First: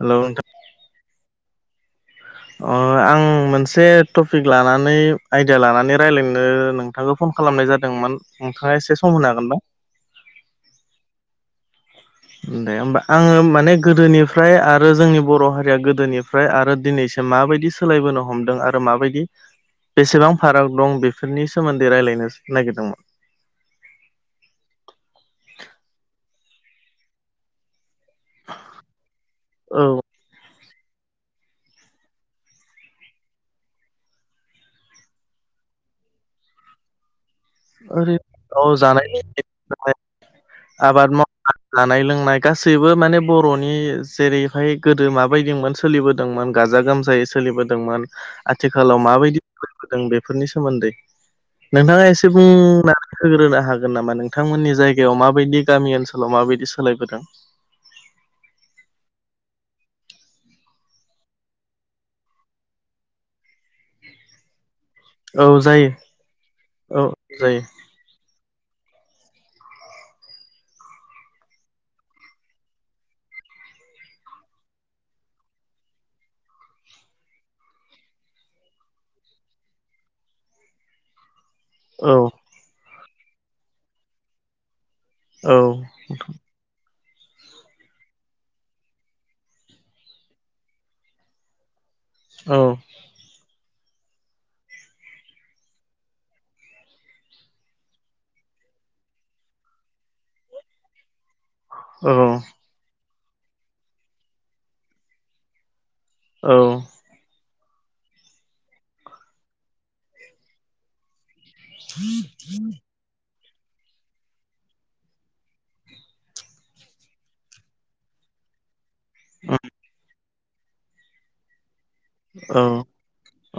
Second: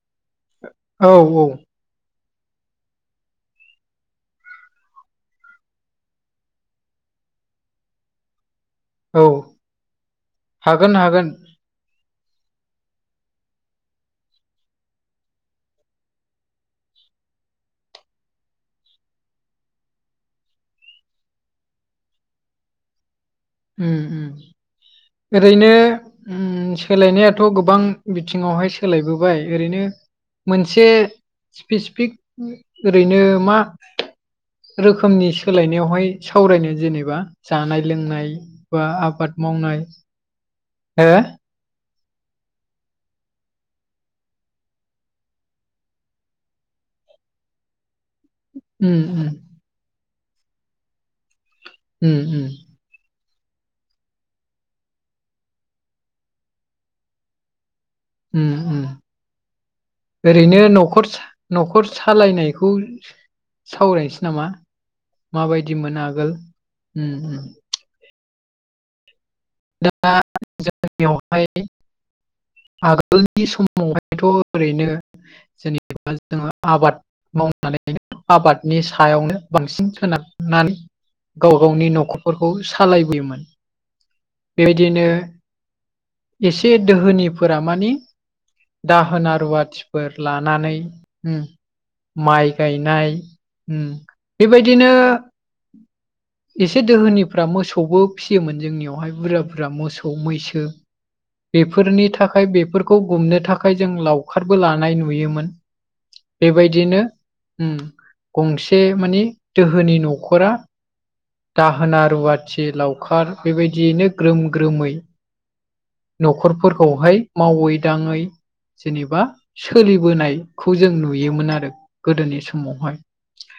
हेल नोंथां? औ औ। अ आं मोनसे टपिक लानानै आइडिया लानानै रायलायनो नों थांखौ फन खालामनाय जादोंमोन नोंथाङा एसे सम औ होनो हागोन ना? हागोन हागोन। दे होमबा आङो माने गोदोनिफ्राय आरो जोंनि बर' हारिया गोदोनिफ्राय आरो दिनैसिम माबायदि सा सोलायबोनो हमदों आरो माबायदि बेसेबां फाराग दं बेफोरनि सोमोन्दै रायलायनो नागिरदोंमोन। उम उम। ओरैनो उम सोलायनायाथ' गोबां बिथिङाव हाय सोलायबोबाय ओरैनो औ मोनसे स्पेसिफिक ओरैनो मा रोखोमनि सोलायनायावहाय सावरायनो जेनेबा जानाय ओरै लोंनाय औ बा जानाय आबाद मावनाय लोंनाय [unintelligible] आबाद हो मावनाय जानाय लोंनाय गासैबो माने बर'नि जेरैहाय गोदो माबायदिमोन सोलिबोदोंमोन गाजा गोमजायै सोलिबोदोंमोन। आथिखालाव उम उम माबायदि बोदों बेफोरनि सोमोन्दै नोंथाङा उम एसे उम बुंना होग्रोनो हागोन नामा नोंथांमोननि जायगायाव माबायदि गामि ओनसोलाव माबायदि सोलायबोदों? उम उम। ओरैनो न'खर न'खर सालायनायखौ सावरायनोसै नामा? औ माबायदि जायो मोनो आगोल औ उम उम जायो दा जोंनियाव हाय आगोलनि समावहायथ' ओरैनो जेनेबा जोङो आबाद मावनानैनो आबादनि सायावनो बांसिन सोनारनानै गाव गावनि औ न'खरफोरखौ सालायबोयोमोन। बेबायदिनो औ। एसे दोहोनिफोरा मानि दाहोना रुवाथिफोर लानानै उम माइ औ गायनाय उम बेबायदिनो एसे दोहोनिफ्रा मोसौबो फिसियोमोन जोंनियाव हाय। बुरजा बुरजा मोसौ मैसो बेफोरनि औ थाखाय बेफोर खौ गुमनो थाखाय जों लावखारबो लानाय नुयोमोन। बेबायदिनो उम गंसे मानि दोहोनि न'खरा दाहोना रुवाथि लावखार बेबायदियैनो ग्रोम ग्रोमै न'खरफोरखौहाय मावै दाङै जेनेबा सोलिबोनायखौ जों नुयोमोन आरो। गोदोनि औ समावहाय।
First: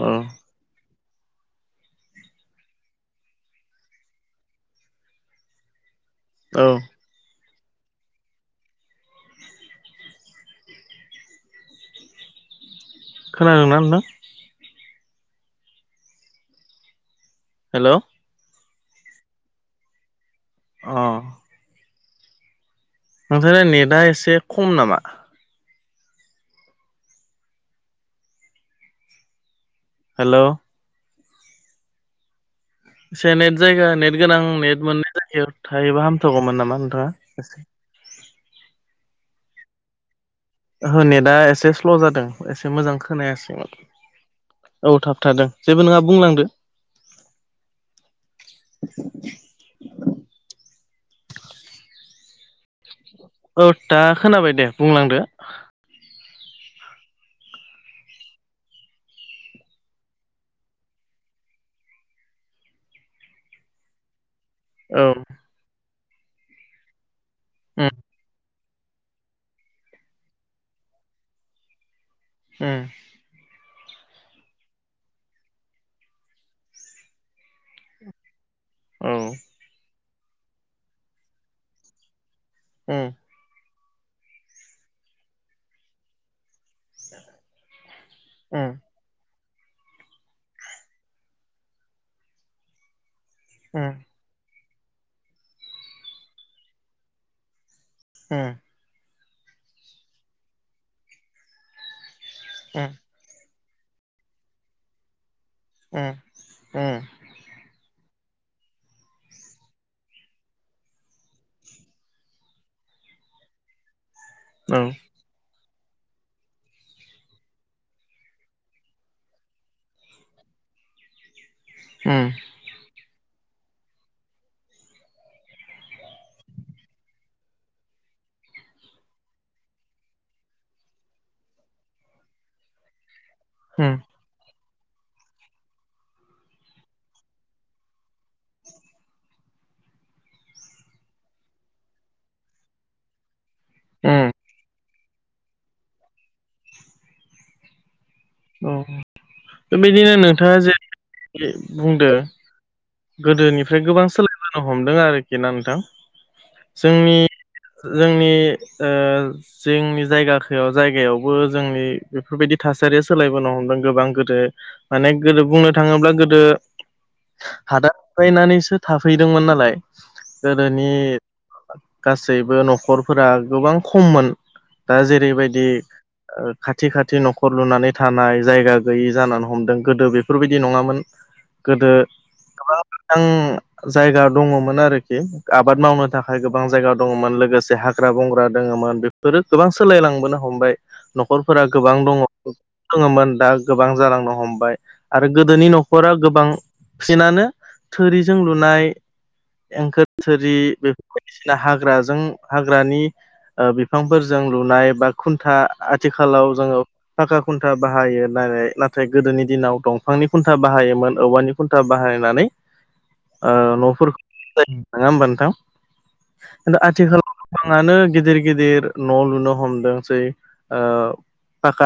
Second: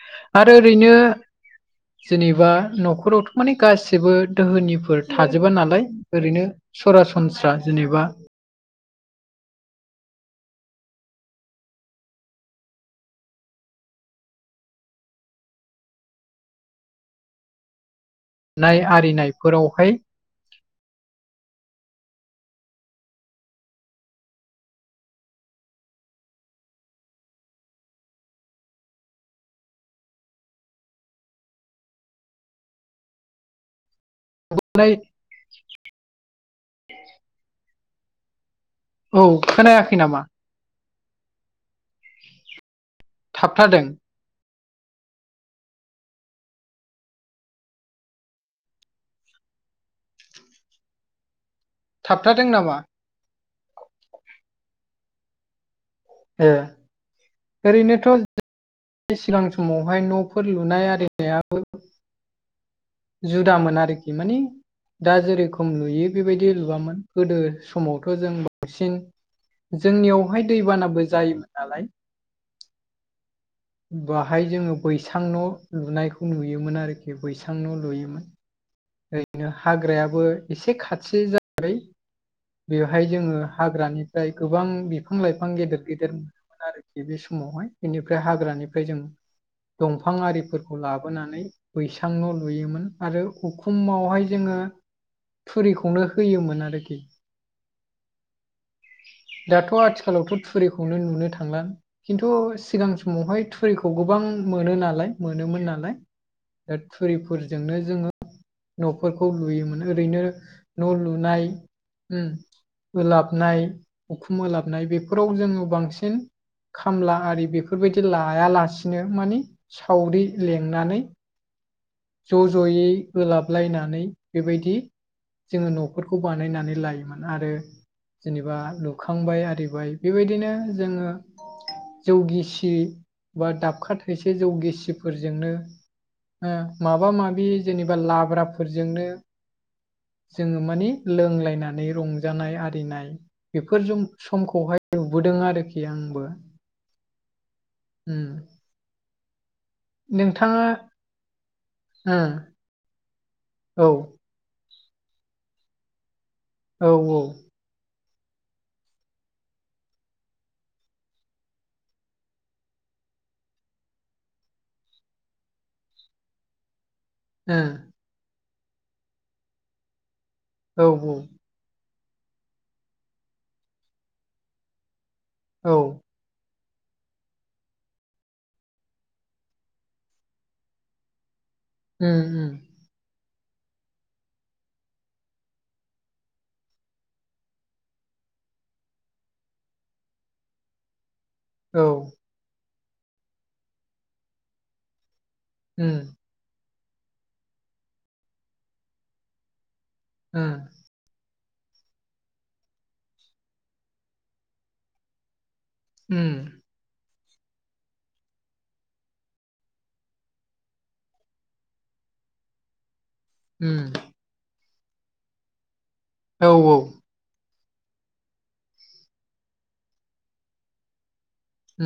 औ आरो ओरैनो जोंनि बा न'खरावथ' माने गासिबो दोहोनिफोर थाजोबा नालाय ओरैनो औ सारा सनस्रा जेनेबा खोनादोंना नोंथां? हेलौ नाय आरिनायफोराव हाय अ नोंथोरा नेटआ एसे खम नामा? हेलौ एसे नेट जायगा नेट गोनां नेट नाय मोननाय जायगायाव थायोबा हामथगौमोन नामा नोंथाङा ए औ खोनायाखै नामा? ओहो नेट दा एसे स्ल' जादों एसे मोजां खोनायासै मोन। थाबथादों औ थाब थादों जेबो नङा बुंलांदो। थाबथादों नामा? औ दा खोनाबाय दे बुंलांदो ओ ओरैनोथ' सिगां समावहाय न'फोर लुनाय आरिनायाबो जुदामोन आरोखि माने औ दा जेरोखम लुयो बेबायदि लुवामोन गोदो उम समावथ' जों बांसिन जोंनियावहाय दैबानाबो जायोमोन नालाय उम बाहाय जोङो बैसां न' लुनायखौ नुयोमोन आरोखि बैसां न' लुयोमोन औ उम ओरैनो हाग्रायाबो एसे खाथि जाबाय उम बेवहाय जोङो हाग्रानिफ्राय गोबां बिफां लाइफां गेदेर गेदेर आरोखि बे समावहाय बेनिफ्राय उम हाग्रानिफ्राय जों दंफां आरिफोरखौ लाबोनानै बैसांल' लुयोमोन आरो उखुमावहाय जोङो फुरिखौनो होयोमोन आरोखि उम दाथ' आथिखालावथ' थुरिखौनो नुनो थांला खिन्थु उम औ सिगां सम मावहाय थुरिखौ गोबां मोनो नालाय मोनोमोन नालाय ओ थुरि फोरजोंनो जोङो न'फोरखौ लुयोमोन ओरैनो न' लुनाय उम ओलाबनाय उखुमओलाबनाय बेफोराव जोङो बांसिन खामला आरि बेफोरबायदि लायालासिनो माने सावरि लिंनानै उम ज'यै ओलाबलायनानै बेबायदि जोङो न'फोरखौ बानायनानै लायोमोन आरो जेनेबा लुखांबाय आरिबाय बेबायदिनो जोङो जौगिसि बा उम दाबखसे जौगेसिफोरजोंनो हो माबा माबि जेनेबा लाब्राफोरजोंनो जोङो मानि लोंलायनानै रंजानाय आरिनाय बेफोर उम जम-समखौहाय नुबोदों आरोखि आंबो हम औ बेबायदिनो नोंथाङा जेरै बुंदों गोदोनिफ्राय ओ गोबां सोलायबोनो हमदों आरोखि ना नोंथां औ जोंनि औ जोंनि ओ जोंनि जायगाखौ जायगायावबो जोंनि बेफोरबायदि थासारि सोलायबोनो हमदों गोबां गोदो माने गोदो बुंनो थाङोब्ला गोदो हादान नानैसो थाफैदोंमोन नालाय गोदोनि ओ गासैबो न'खरफोरा गोबां खममोन दा औ जेरैबायदि औ ओ खाथि खाथि न'खर लुनानै थानाय जायगा गैयि जानानै हमदों गोदो बेफोरबायदि नङामोन गोदो उम उम गोबां मोजां जायगा दङमोन आरोखि आबाद मावनो थाखाय गोबां जायगा दङमोन लोगोसे हाग्रा बंग्रा दङमोन बे फोरो गोबां सोलायलांबोनो हमबाय न'खरफोरा औ गोबां दङ दोङोमोन दा गोबां जालांनो हमबाय आरो गोदोनि उम न'खरा गोबां फिनानो थोरिजों लुनाय एंखोर उम थोरि बे बायदिसिना हाग्राजों हाग्रानि ओ बिफांफोरजों लुनाय बा खुन्था आथिखालाव उम जोङो थाखा खुन्था बाहायो नालाय नाथाय गोदोनि दिनाव दंफांनि खुन्था बाहायोमोन औवानि खुन्था बाहायनानै ओ उम न'फोर [inaudible] नङा होमबा नोंथां औ खिन्थु आथिखालाव गोबांङानो गिदिर गिदिर न' लुनो हमदोंसै ओ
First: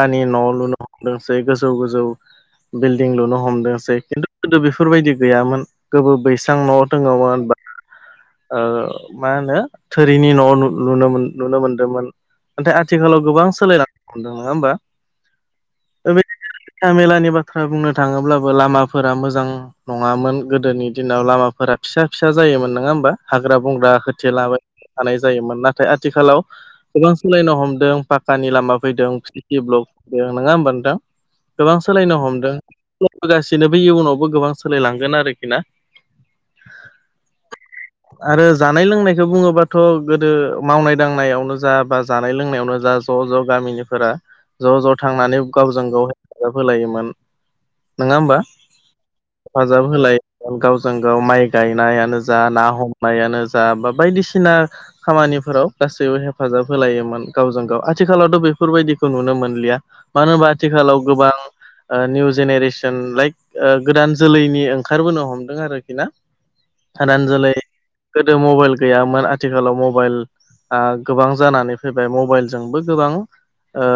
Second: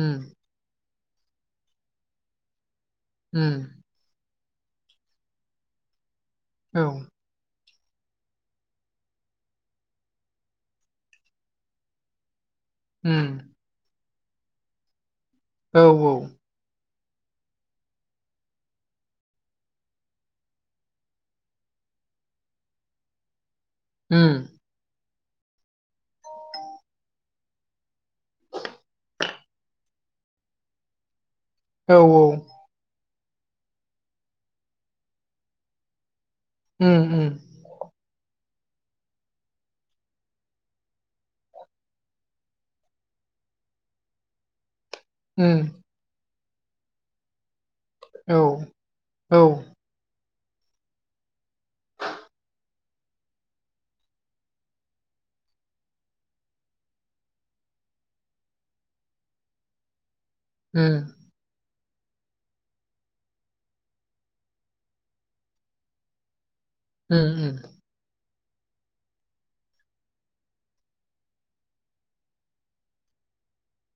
उम न' लुनो हमदोंसै गोजौ गोजौ बिल्डिं लुनो उम हमदोंसै खिन्थु गोदो बेफोरबायदि गैयामोन गोबो बैसां न' औ दङोमोन बा ओ मा होनो थोरिनि न'लुनो नुन मोनदोंमोन नाथाय आथिखालाव उम गोबां सोलायनो हदों नङा होमबा औ औ बे हान्था मेलानि बाथ्रा बुंनो थाङोब्लाबो लामाफोरा मोजां नङामोन गोदोनि दिनाव लामाफोरा फिसा फिसा जायोमोन नङा होमबा हाग्रा बंग्रा उम होथेलाबाय थानाय जायोमोन नाथाय आथिखालाव गोबां सोलायनो हमदों पाकानि लामा फैदों [unintelligible] ब्लक नङा होमबा नोंथां गोबां औ सोलायनो हमदों होगासिनो बे इयुनावबो गोबां सोलायलांगोन आरोखि ना ओम ओम [unintelligible] आरो जानाय लोंनायखौ बुङोबाथ' गोदो मावनाय दांनायावनो जा बा जानाय लोंनायावनो जा ज' ज' गामिनिफोरा ज' ज' थांनानै उम गावजों गाव हेफाजाब होलायोमोन नोङा होमबा औ औ [unintelligible] [unintelligible] होलाय गावजों गाव माइ गायनायानो जा ना हमनायानो जा बा बायदिसिना खामानिफोराव गासैबो हेफाजाब होलायोमोन गावजों गाव आथिखालावथ' बेफोरबायदिखौ नुनो मोनलिया मानो होनबा आथिखालाव उम गोबां ओ निउ जेनेरेसन लाइक ओ गोदान जोलैनि ओंखारबोनो हमदों आरोखि ना उम हादान जोलै गोदो मबाइल गैयामोन आथिखालाव मबाइल ओ गोबां जानानै फैबाय मबाइलजोंबो गोबां ओ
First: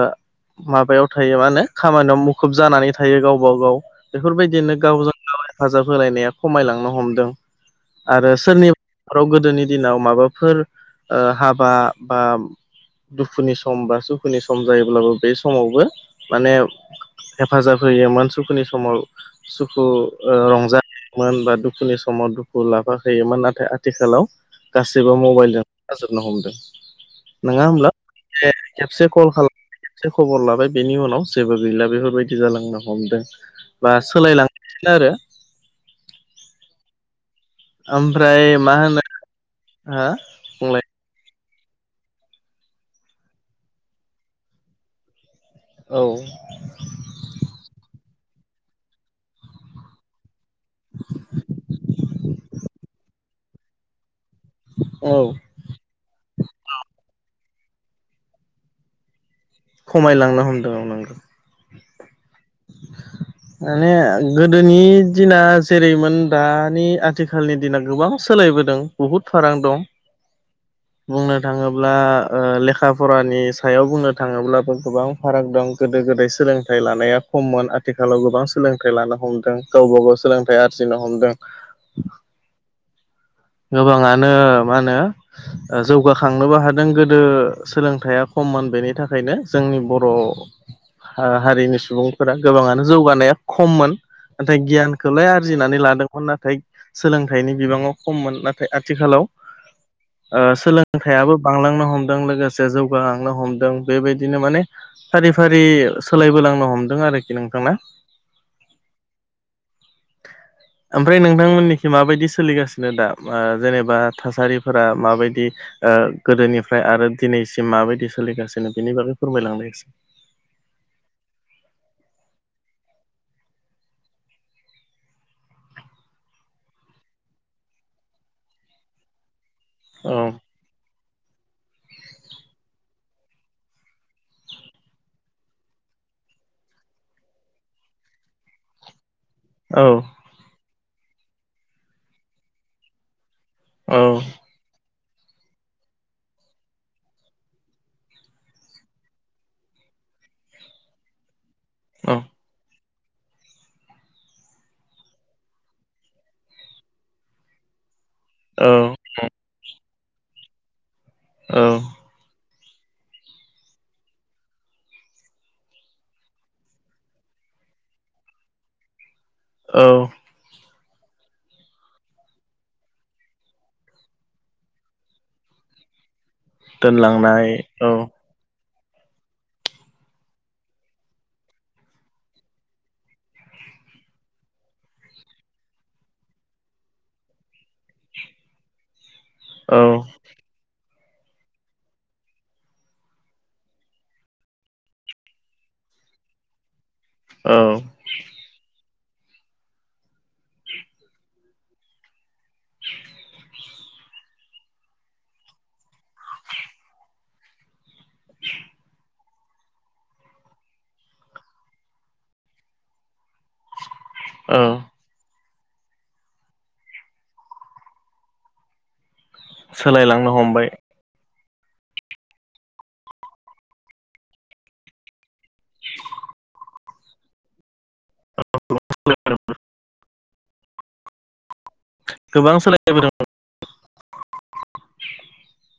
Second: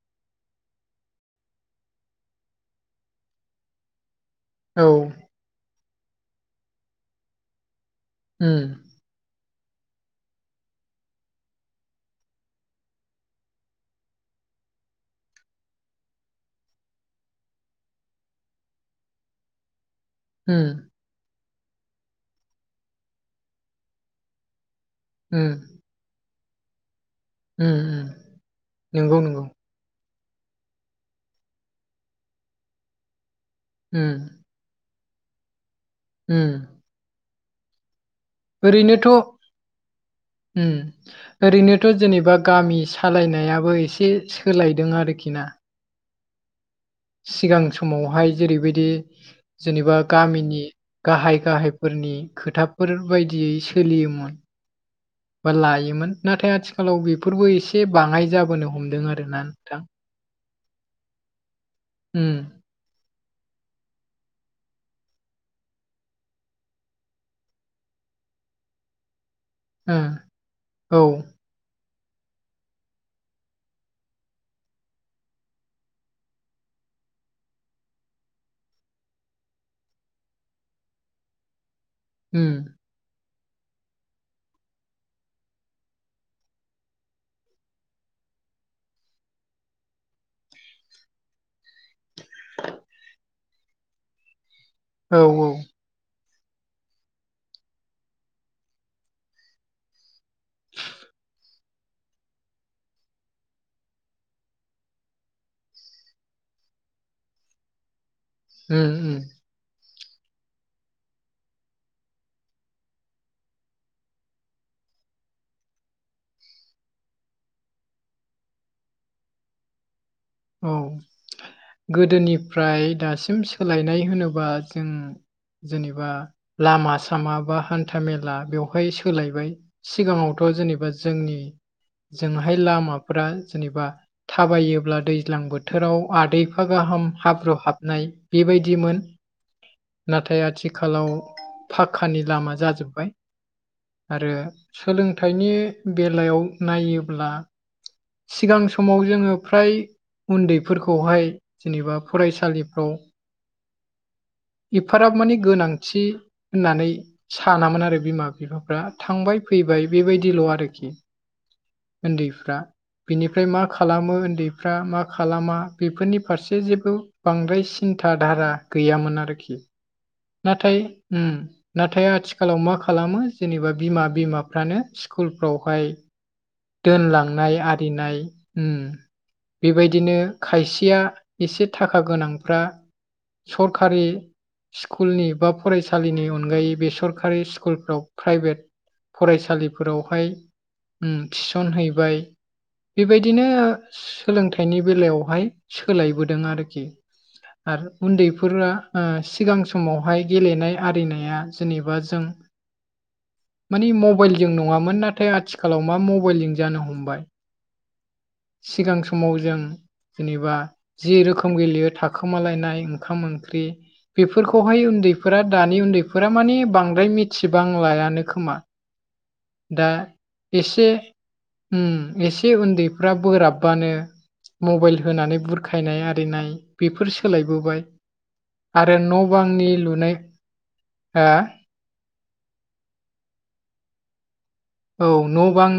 माबायाव थायो मा होनो खामानियाव मुखुब जानानै थायो गावबा गाव बेफोरबायदिनो औ गावजों [inaudible] हेफाजाब होलायनाया खमायलांनो हमदों आरो उम सोरनि आरो गोदोनि दिनाव माबाफोर ओ हाबा बा दुखुनि सम बा सुखुनि सम जायोब्लाबो बे समावबो माने हेफाजाब होयोमोन सुखुनि समाव सुखु ओ उम रंजायोमोन बा दुखुनि समाव दुखु लाफाखैयोमोन नाथाय आथिखालाव गासैबो उम मबाइलजों जाजोबनो हमदों नङा होमब्ला उम [inaudible] खेबसे नंगौ कल नंगौ खालाम खेबसे खबर लाबाय बेनि उनाव जेबो गैला बेफोरबायदि जालांनो हमदों बा उम सोलायलां नो आरो होम ओमफ्राय मा होनो हा बुंलाय होम ओरैनोथ' जेनेबा गामि सालायनायाबो एसे सोलायदों आरोखि ना औ सिगां समावहाय जेरैबायदि जेनेबा गामिनि गाहाय गाहायफोरनि खोथाफोर बायदियै सोलियोमोन औ बा लायोमोन नाथाय आथिखालाव बेफोरबो एसे बाङाय जाबोनो हमदों आरो ना नोंथां खमायलांनो हमदों औ नंगौ ओम [unintelligible] माने गोदोनि दिना जेरैमोन दानि आथिखालनि दिना गोबां सोलायबोदों बहुद फारां दं ओ बुंनो औ बुंनो थाङोब्ला लेखा फरानि सायाव बुंनो थाङोब्लाबो गोबां फाराग दं गोदो गोदाय सोलोंथाइ लानाया खममोन आथिखालाव गोबां सोलोंथाइ लानो हमदों गावबा गाव सोलोंथाइ आरजिनो हमदों ओम गोबाङानो मा होनो ओ जौगाखांनोबो हादों गोदो सोलोंथाइया खममोन बेनि थाखायनो जोंनि बर' हा-हारिनि सुबुंफोरा गोबाङानो जौगानाया खममोन नाथाय औ गियानखौलाय आरजिनानै लादोंमोन नाथाय सोलोंथाइनि बिबाङाव खममोन नाथाय आथिखालाव सोलोंथाइयाबो बांलांनो हमदों लोगोसे जौगाहांनो हमदों बेबायदिनो माने फारि फारि सोलायबो लांनो हमदों आरोखि नोंथांा उम उम ओमफ्राय नोंथांमोननिखि माबायदि सोलिगासिनो बिनो दा जेनेबा थासारिफोरा माबायदि ओ गोदोनिफ्राय आरो दिनैसिम माबायदि सोलिगासिनो बेनि बागै फोरमाय लांलाय एसे औ गोदोनिफ्राय दासिम सोलायनाय होनोब्ला जों जेनेबा लामा सामा बा हान्था मेला बेवहाय सोलायबाय औ सिगाङावथ' जेनेबा जोंनि जोंहाय लामाफोरा जेनेबा थाबायोब्ला दै दैज्लां बोथोराव आदैफा गाहाम हाब्रु हाबनाय बेबायदिमोन औ नाथाय आथिखालाव फाखक्कानि लामा जाजोब्बाय औ आरो सोलोंथाइनि बेलायाव नायोब्ला सिगां समाव जोङो फ्राय उन्दैफोरखौहाय जेनेबा फरायसालिफ्राव एफाराब माने गोनांथि होननानै सानामोन आरो बिमा औ बिफाफ्रा थांबाय फैबाय बेबायदिल' आरोखि औ उन्दैफ्रा बिनिफ्राय मा खालामो उन्दैफ्रा मा खालामा बेफोरनि फारसे जेबो बांद्राय सिन्था धारा गैयामोन आरोखि औ नाथाय नाथाय आथिखालाव मा खालामो जेनेबा बिमा बिमाफ्रानो स्कुलफ्रावहाय दोनलांनाय आरिनाय उम बेबायदिनो खायसेया एसे थाखा गोनांफ्रा सरखारि स्कुलनि बा फरायसालिनि अनगायै बे सरकारि स्कुलफ्राव प्राइभेट औ फरायसालिफोरावहाय थिसन हैैबाय बेबायदिनो सोलोंथाइनि बेलायावहाय सोलायबोदों आरोखि औ आरो उन्दैफोरा सिगां समावहाय गेलेनाय आरिनाया जेनेबा जों मानि मबाइल जों नङामोन नाथाय आथिखालाव मा मबाइ बयलिं जानो हमबाय सिगां समाव जों जेनेबा जि रोखोम गेलेयो थाखोमालायनाय ओंखाम ओंख्रि औ बेफोरखौहाय उन्दैफोरा दानि उन्दैफोरा माने बांद्राय मिथिबांलायानो खोमा दा सोलायलांनो हमबाय एसे उम एसे उन्दैफ्रा बोराबबानो मबाइल होनानै बुरखायनाय आरिनाय बेफोर सोलायबोबाय आरो न' बांनि लुनाय गोबां सोलाय औ न' बां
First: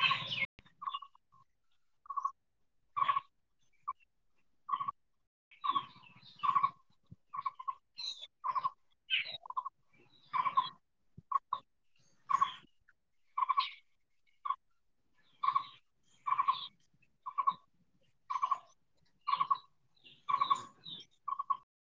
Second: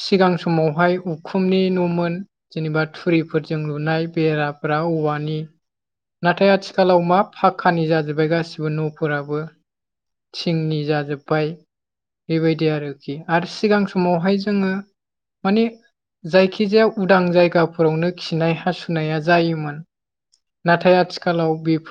सिगां समावहाय उखुमनि न'मोन जेनेबा थुरिफोरजों लुनाय बेराफोरा औवानि नाथाय आथिखालाव मा फाखकानि जाजोब्बाय गासिबो न'फोराबो थिंनि जाजोब्बाय बेबायदि आरोखि आरो सिगां समावहाय जोङो माने जायखिजाया उदां जायगाफोरावनो खिनाय हासुनाया जायोमोन नाथाय आथिखालाव बेफोर